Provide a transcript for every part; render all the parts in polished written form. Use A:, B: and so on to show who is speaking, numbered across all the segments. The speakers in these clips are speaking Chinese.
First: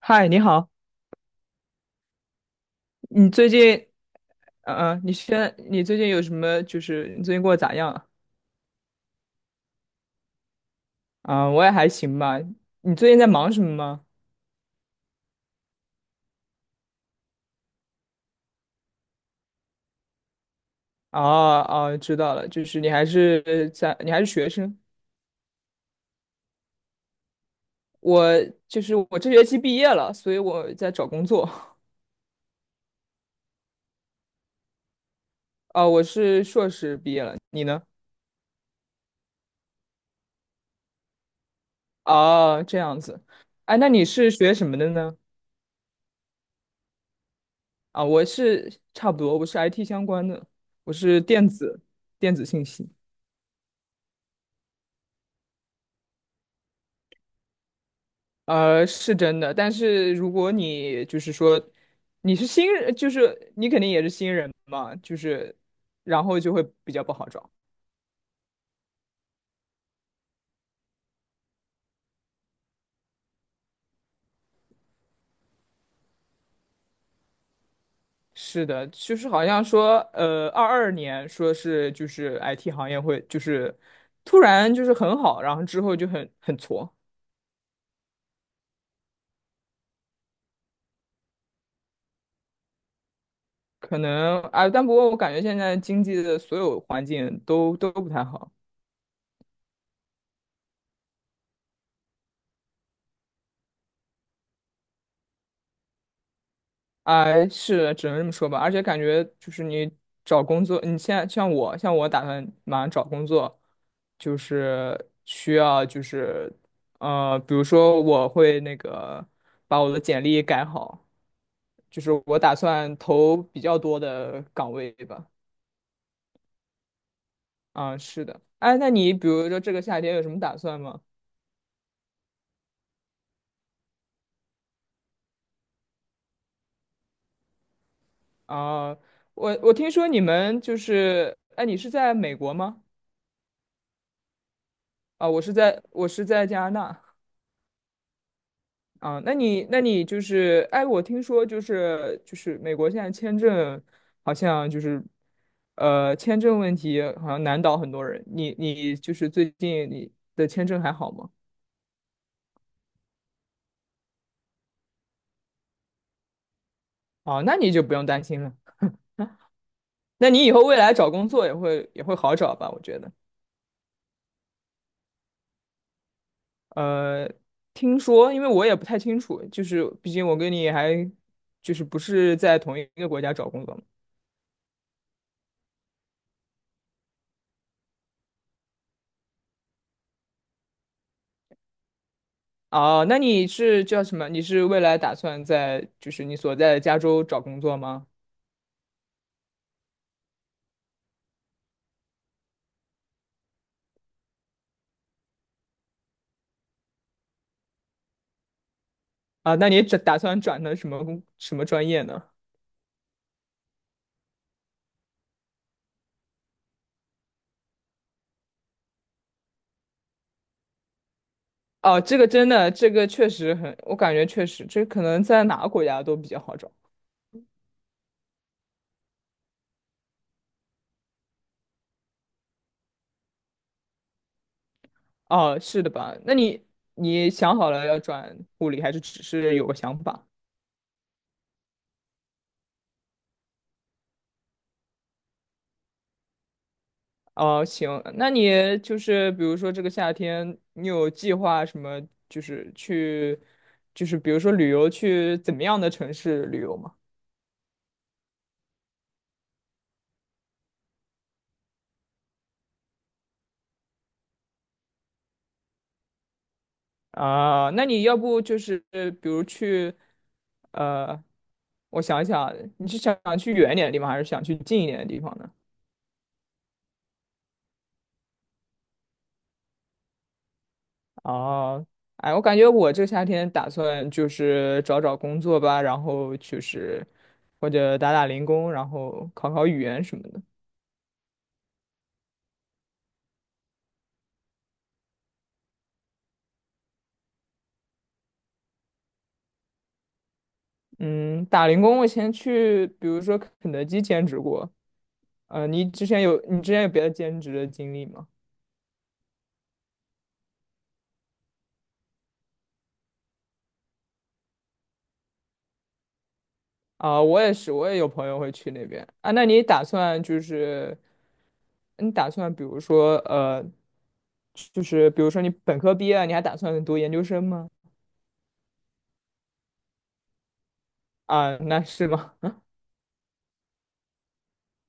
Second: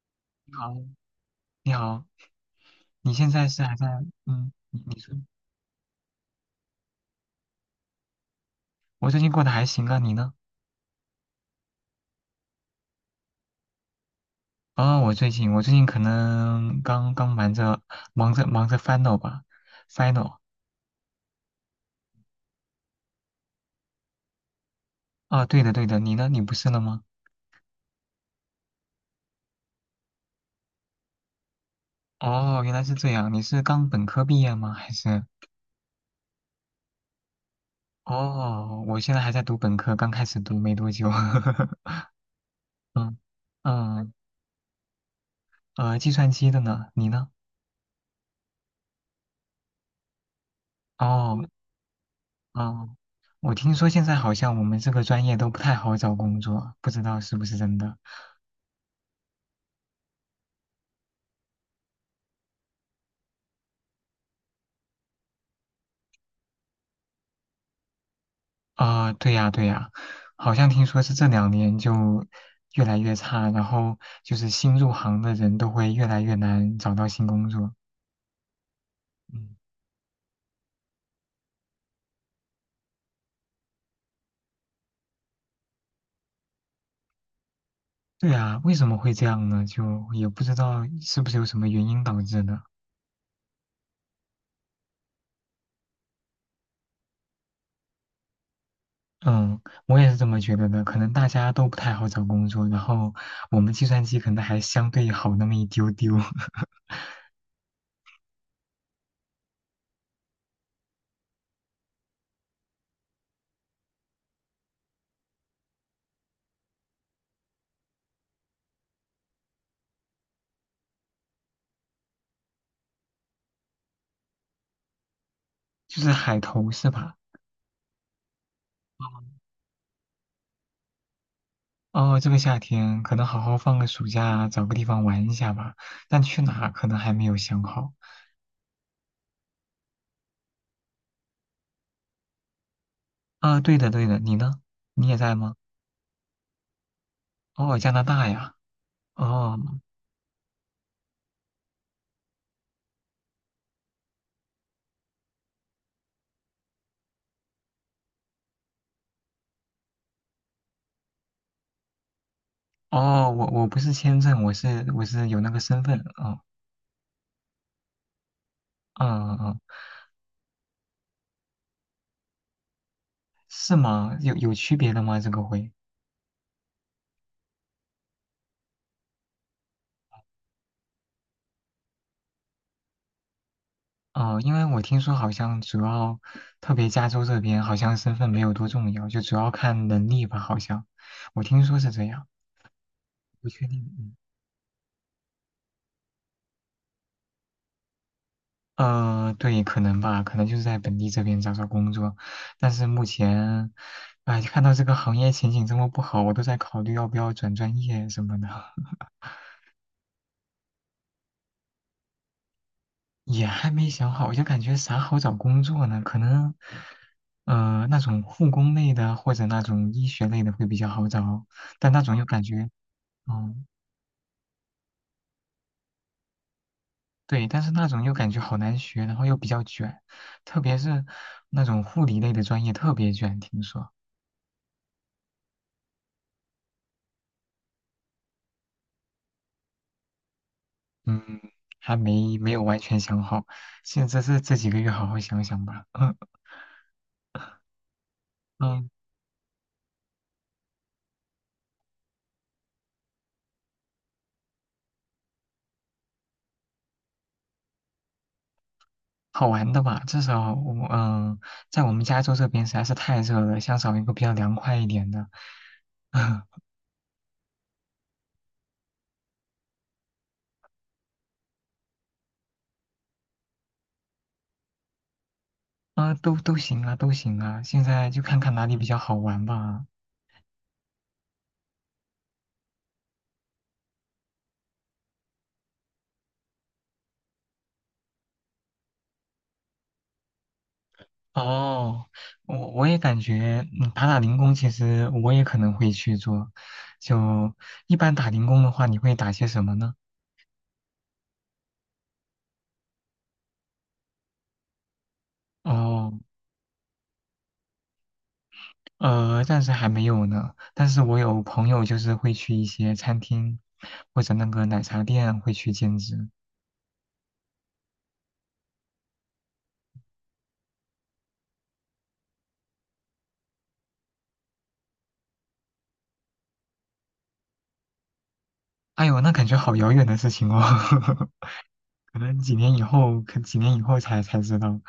A: 嗨，你
B: 你
A: 好，
B: 好，你好，你
A: 你
B: 现在
A: 最
B: 是
A: 近，
B: 还在？嗯，
A: 嗯、
B: 你
A: 呃，
B: 你
A: 嗯你
B: 说。
A: 现你最近有什么？就是你最近过得咋样啊？
B: 我最近过得还行啊，你呢？
A: 我也还行吧。你最近在忙什么吗？
B: 我最近可能刚刚忙着忙着 final 吧，final。
A: 哦哦，知道了，就是你还是在，你还是学生。
B: 啊，对的对的，你呢？你不是了吗？
A: 我就是我这学期毕业了，所以我在找工作。
B: 哦，原来是这样，你是刚本科毕业吗？还是？
A: 我是硕士毕业了，你呢？
B: 哦，我现在还在读本科，刚开始读没多久。
A: 哦，这样
B: 嗯
A: 子。哎，那你
B: 嗯。
A: 是学什么的呢？
B: 计算机的呢？你呢？
A: 我是差不多，我是 IT 相关的，我是
B: 哦
A: 电子信息。
B: 哦，我听说现在好像我们这个专业都不太好找工作，不知道是不是真的。
A: 呃，是真的，但是如果你就是说你是新人，就是你肯定也是新人嘛，就是然后就会比较不好找。
B: 对呀，对呀，好像听说是这两年就越来越差，然后就是新入行的人都会越来越难找到新工作。
A: 是的，就是好
B: 嗯。
A: 像说，二二年说是就是 IT 行业会突然就是很好，然后之后就很挫，
B: 对呀，为什么会这样呢？就也不知道是不是有什么原因导致的。
A: 可能啊，但不过我感觉现在经济的所有环境都不太好。
B: 嗯，我也是这么觉得的。可能大家都不太好找工作，然后我们计算机可能还相对好那么一丢丢。
A: 哎，是，只能这么说吧。而且感觉就是你找工作，你现在像我，像我打算马上找工作，就是需要呃，比如说我会那个把我的简历改好，就是我打算投比较多的岗位吧。
B: 就是海投是吧？
A: 啊，是的。哎，那你比如说这个夏天有什么打算吗？
B: 哦，这个夏天可能好好放个暑假，找个地方玩一下吧。但去哪儿可能还没有想好。
A: 啊，我听说你们就是，哎，你是在美国吗？
B: 啊，对的对的，你呢？你也
A: 啊，
B: 在吗？
A: 我是在加拿大。
B: 哦，加拿大呀。
A: 啊，那你
B: 哦
A: 那你就是，哎，我听说美国现在签证好像就是，呃，签证问题好像难倒很多人。你就是最近你的签证还好吗？
B: 哦，我不是签证，我是有那个身份。哦，
A: 啊，那你就不用担心了。
B: 嗯嗯嗯。
A: 那你以后未来找工作也会好找吧？我觉得。
B: 是吗？有区别的吗？这个会？
A: 呃，听说，因为我也不太清楚，就是毕竟我跟你还就是不是在同一个国家找工作嘛。
B: 哦，因为我听说好像主要，特别加州这边好像身份没有多重要，就主要看能力吧，好像。我听说是这样。
A: 哦，那你
B: 不确定。
A: 是叫
B: 嗯。
A: 什么？你是未来打算在就是你所在的加州找工作吗？
B: 对，可能吧，可能就是在本地这边找找工作。但是目前，哎，看到这个行业前景这么不好，我都在考虑要不要转专业什么的。
A: 啊，那你转打算转的什么专业呢？
B: 也还没想好，我就感觉啥好找工作呢？可能，呃，那种护工类的或者那种医学类的会比较好找，但那
A: 哦，
B: 种
A: 这
B: 又
A: 个
B: 感
A: 真
B: 觉，
A: 的，这个确实
B: 嗯，
A: 很，我感觉确实，这可能在哪个国家都比较好找。
B: 对，但是那种又感觉好难学，然后又比较卷，特别是那种护理类的专业特别卷，听说。
A: 哦，是的吧？那你你想好了要转护理，还是只是有个想法？
B: 嗯，还没有完全想好，现在这几个月好好想想吧。嗯
A: 哦，行，那你
B: 嗯，
A: 就是比如说这个夏天，你有计划什么？就是去，就是比如说旅游，去怎么样的城市旅游吗？
B: 好玩的吧，至少我嗯，在我们加州这边实在是太热了，想找一个比较凉快一点的。啊。
A: 啊，那你要不呃比如去，呃，我想一想，你是想去远一点的地方，还是想去近一点的地方呢？
B: 啊，都行啊，都行啊，现在就看看哪里比较好玩吧。
A: 哦，哎，我感觉我这个夏天打算就是找找工作吧，然后就是或者打打零工，然后考考语言什么的。
B: 哦，我也感觉，嗯，打打零工其实我也可能会去做。就一般打零工的话，你会打些什么呢？
A: 嗯，打零工我以前去，比如说肯德基兼职过。
B: 哦。
A: 你之前有别的兼职的经历吗？
B: 呃，暂时还没有呢，但是我有朋友就是会去一些餐厅或者那个奶茶店会去兼职。
A: 啊，我也是，我也有朋友会去那边啊。那你打算就是，你打算比如说就是比如说你本科毕业了你还打算读研究生吗？
B: 哎呦，那感觉好遥远的事情哦。
A: 啊，那是
B: 可
A: 吗？
B: 能几年以后，几年以后才知道。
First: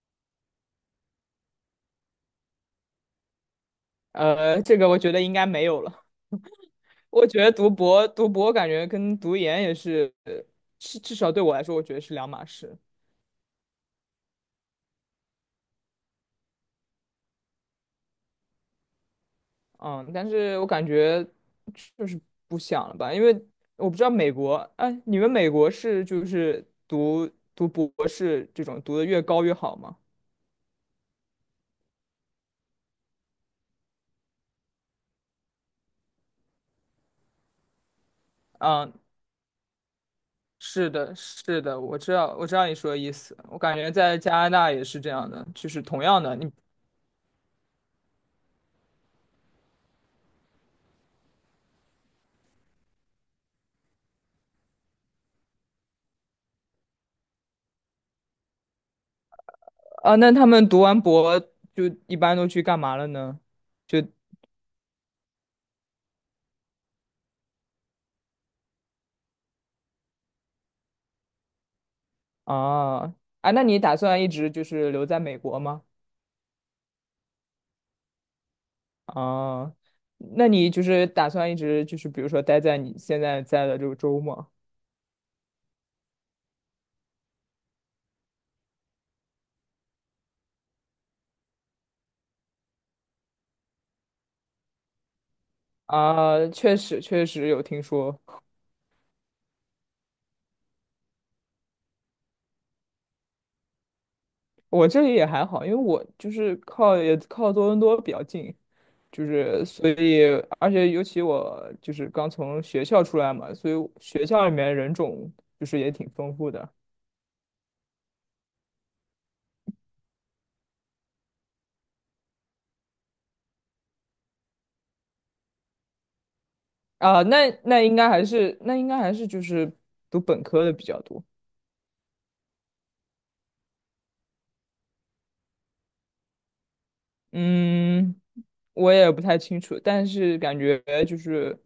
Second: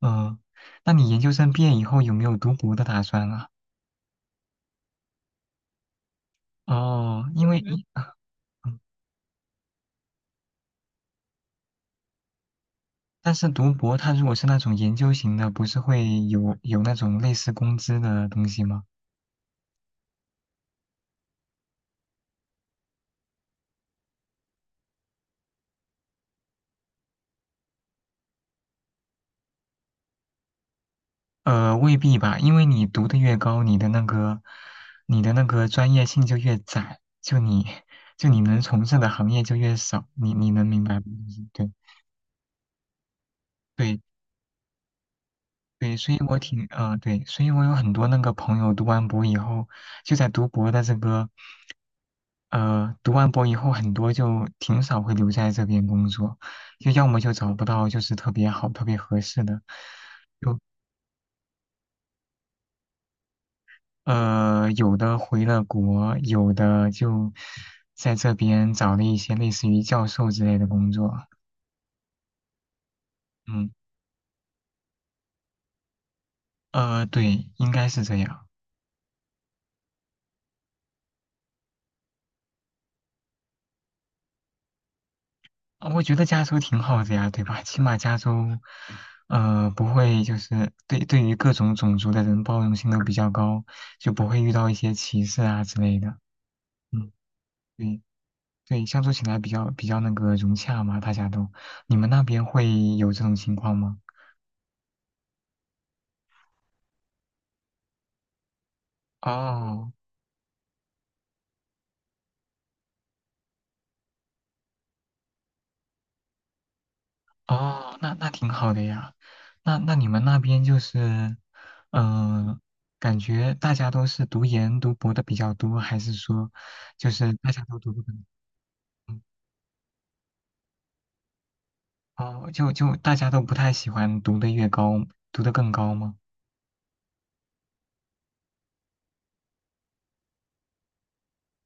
B: 嗯，那你研究生毕业以后有没有读博的打算啊？
A: 呃，这个我觉得应该没有了。
B: 哦，
A: 我觉
B: 因
A: 得
B: 为
A: 读
B: 嗯一，
A: 博读博感
B: 嗯
A: 觉跟读研也是，至少对我来说，我觉得是两码事。
B: 但是读博它如果是那种研究型的，不是会有那种类似工资的东西吗？
A: 嗯，但是我感觉就是不想了吧，因为我不知道美国，哎，你们美国是就是读博士这种读的越高越好吗？
B: 呃，未必吧，因为你读的越高，你的那个，你的那个专业性就越窄，就你，就你能从
A: 嗯，
B: 事的行业就越少，你你能明
A: 是
B: 白吗？
A: 的，是
B: 对
A: 的，我知道，我知道你说的意思。我感觉
B: 对
A: 在加拿大也是这样的，就是
B: 对，
A: 同
B: 所以
A: 样的，
B: 我
A: 你
B: 挺呃对，所以我有很多那个朋友读完博以后，就在读博的这个，呃，读完博以后很多就挺少会留在这边工作，就要么就找不到就是特别好、特别合适的，
A: 啊，那他
B: 就。
A: 们读完博就一般都去干嘛了呢？就
B: 呃，有的回了国，有的就在这边找了一些类似于教授之类的工作。
A: 啊，啊，那
B: 嗯，
A: 你打算一直就是留在美国吗？
B: 呃，对，应该是这样。
A: 啊，那你就是打算一直就是比如说待在你现在在的这个州吗？
B: 啊我觉得加州挺好的呀，对吧？起码加州，呃，不会就是对于各种种族的人包容性都比较高，就不会遇到一些歧视啊之类的。
A: 啊，确实
B: 嗯，
A: 确实有听
B: 对
A: 说，
B: 对，相处起来比较那个融洽嘛，大家都。你们那边会有这种情况吗？
A: 我这里也还好，因为我就是靠也靠多伦多比较近，就是所
B: 哦。
A: 以而且尤其我就是刚从学校出来嘛，所以学校里面人种就是也挺丰富的
B: 哦，那那挺好的呀。那你们那边就是，嗯、感觉大家都是读研读博的比较多，还是说，就
A: 啊，
B: 是大家都读的很
A: 那应该还
B: 嗯。
A: 是就是读本科的比较多，
B: 哦，就大家都不太喜欢读的越高，读的更高吗？
A: 嗯。我也不太清楚，但是感觉就是，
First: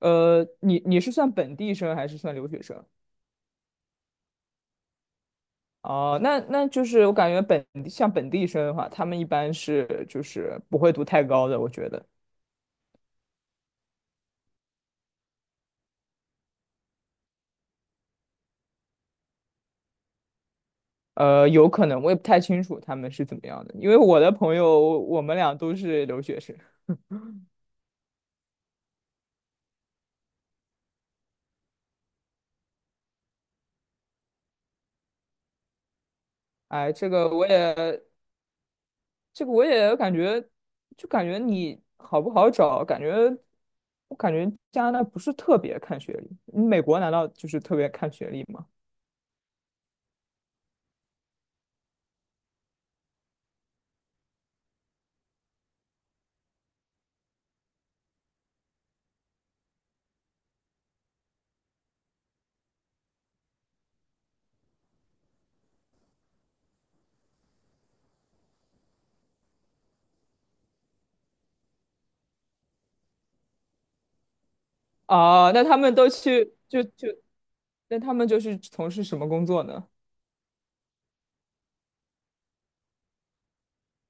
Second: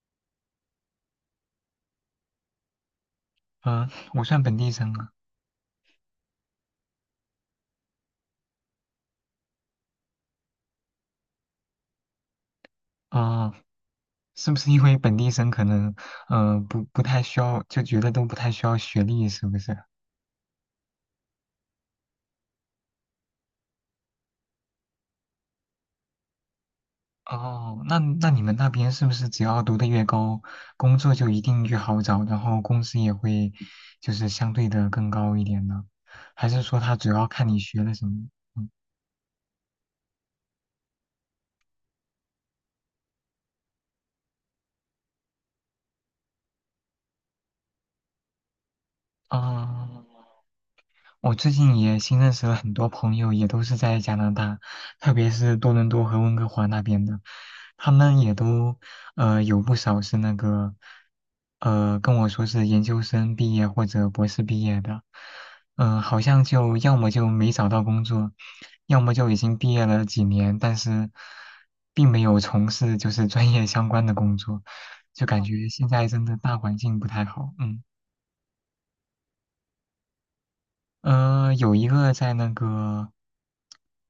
A: 呃，你是算本地生还是算留学生？
B: 嗯、我算本地生啊。
A: 哦，那就是我感觉本地像本地生的话，他们一般是就是不会读太高的，我觉得，
B: 哦，是不是因为本地生可能，嗯、不太需要，就觉得都不太需要学历，是不是？
A: 呃，有可能我也不太清楚他们是怎么样的，因为我的朋友我们俩都是留学生，
B: 哦，那那你们那边是不是只要读得越高，工作就一定越好找，然后工资也会就是相对的更高一点呢？还是说
A: 哎，
B: 他主要看你学的什么？嗯，
A: 这个我也感觉，就感觉你好不好找，感觉我感觉加拿大不是特别看学历，美国难道就是特别看学历吗？
B: 啊。我最近也新认识了很多朋友，也都是在加拿大，特别是多伦多和温哥华那边的，他们也都呃有不少是那个呃跟我说是研究生毕业或者博士毕业的，嗯、好像就要么就没找到工作，要么就已经毕业了几年，但是并没有从事就是专业相关的工作，就感
A: 啊，
B: 觉现在真的大环境不太好，嗯。
A: 那他们就是从事什么工作呢？
B: 呃，有一个在那个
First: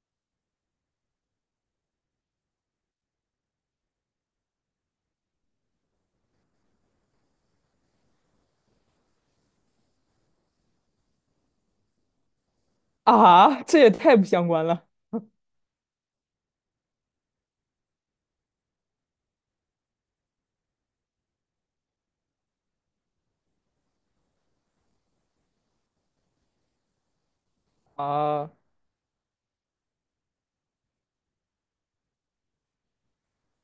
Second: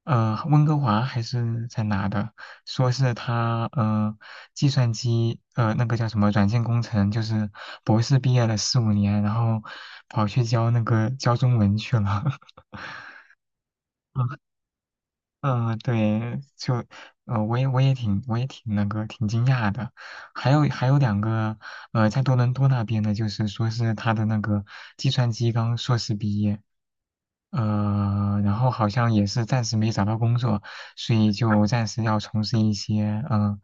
B: 呃温哥华还是在哪的，说是他呃计算机呃那个叫什么软件工程，就是博士毕业了4、5年，然后跑去教那个教中文去了。
A: 啊，这也太不 相关了
B: 嗯，对，就，呃，我也挺那个挺惊讶的，还有两个，呃，在多伦多那边的，就是说是他的那个计算机刚硕士毕业，呃，
A: 啊
B: 然后好像也是暂时没找到工作，所以就暂时要从事一些，嗯、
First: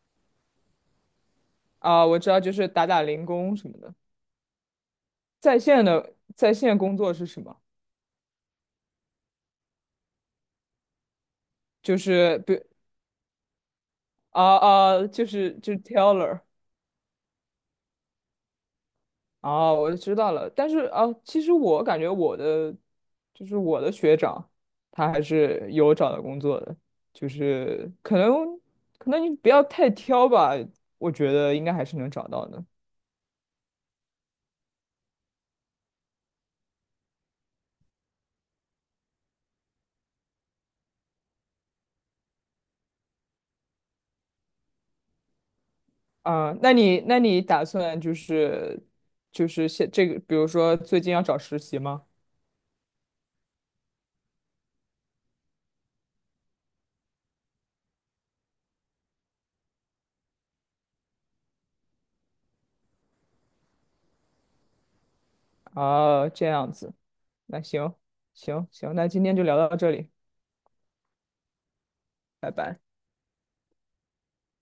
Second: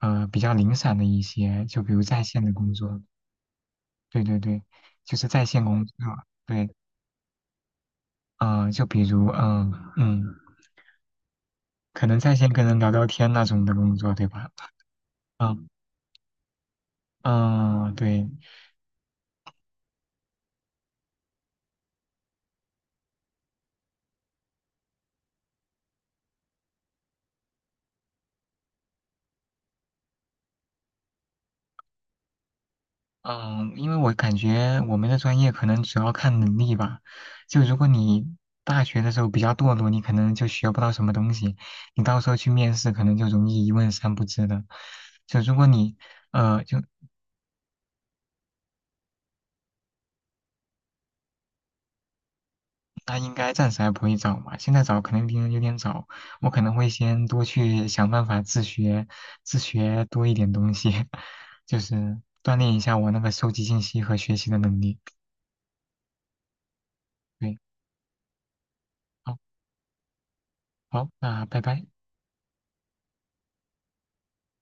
B: 呃，比较零散的一些，就比如
A: 啊！我
B: 在
A: 知道，
B: 线的
A: 就是
B: 工
A: 打
B: 作，
A: 打零工什么的。
B: 对对对，就是在线工作，
A: 在
B: 对，
A: 线工作是什么？
B: 呃，就比如，嗯、嗯，
A: 就
B: 可能在
A: 是
B: 线跟
A: 对
B: 人聊聊天那种的工作，对吧？
A: 啊，就是
B: 嗯
A: 就是 teller。
B: 嗯，对，
A: 啊，我知道了。但是啊，其实我感觉我的就是我的学长，他还是有找到工作的，就是可能你不要太挑吧，我觉得应该还是能找到的。
B: 嗯，因为我感觉我们的专业可能主要看能力吧。就如果你大学的时候比较堕落，你可能就学不到什么东西，你到时候去面试可能就容易一问三不知的。就如果你
A: 啊，
B: 呃，
A: 那
B: 就
A: 你那你打算就是就是现这个，比如说最近要找实习吗？
B: 那应该暂时还不会找嘛，现在找可能别人有点早，我可能会先多去想办法自学，自学多一点东西。就是锻炼一下我那个收集信息和学习的能力。
A: 啊，这样子，
B: 对，
A: 那行行行，那今天
B: 好，
A: 就聊到这里，
B: 好，那拜拜。
A: 拜拜。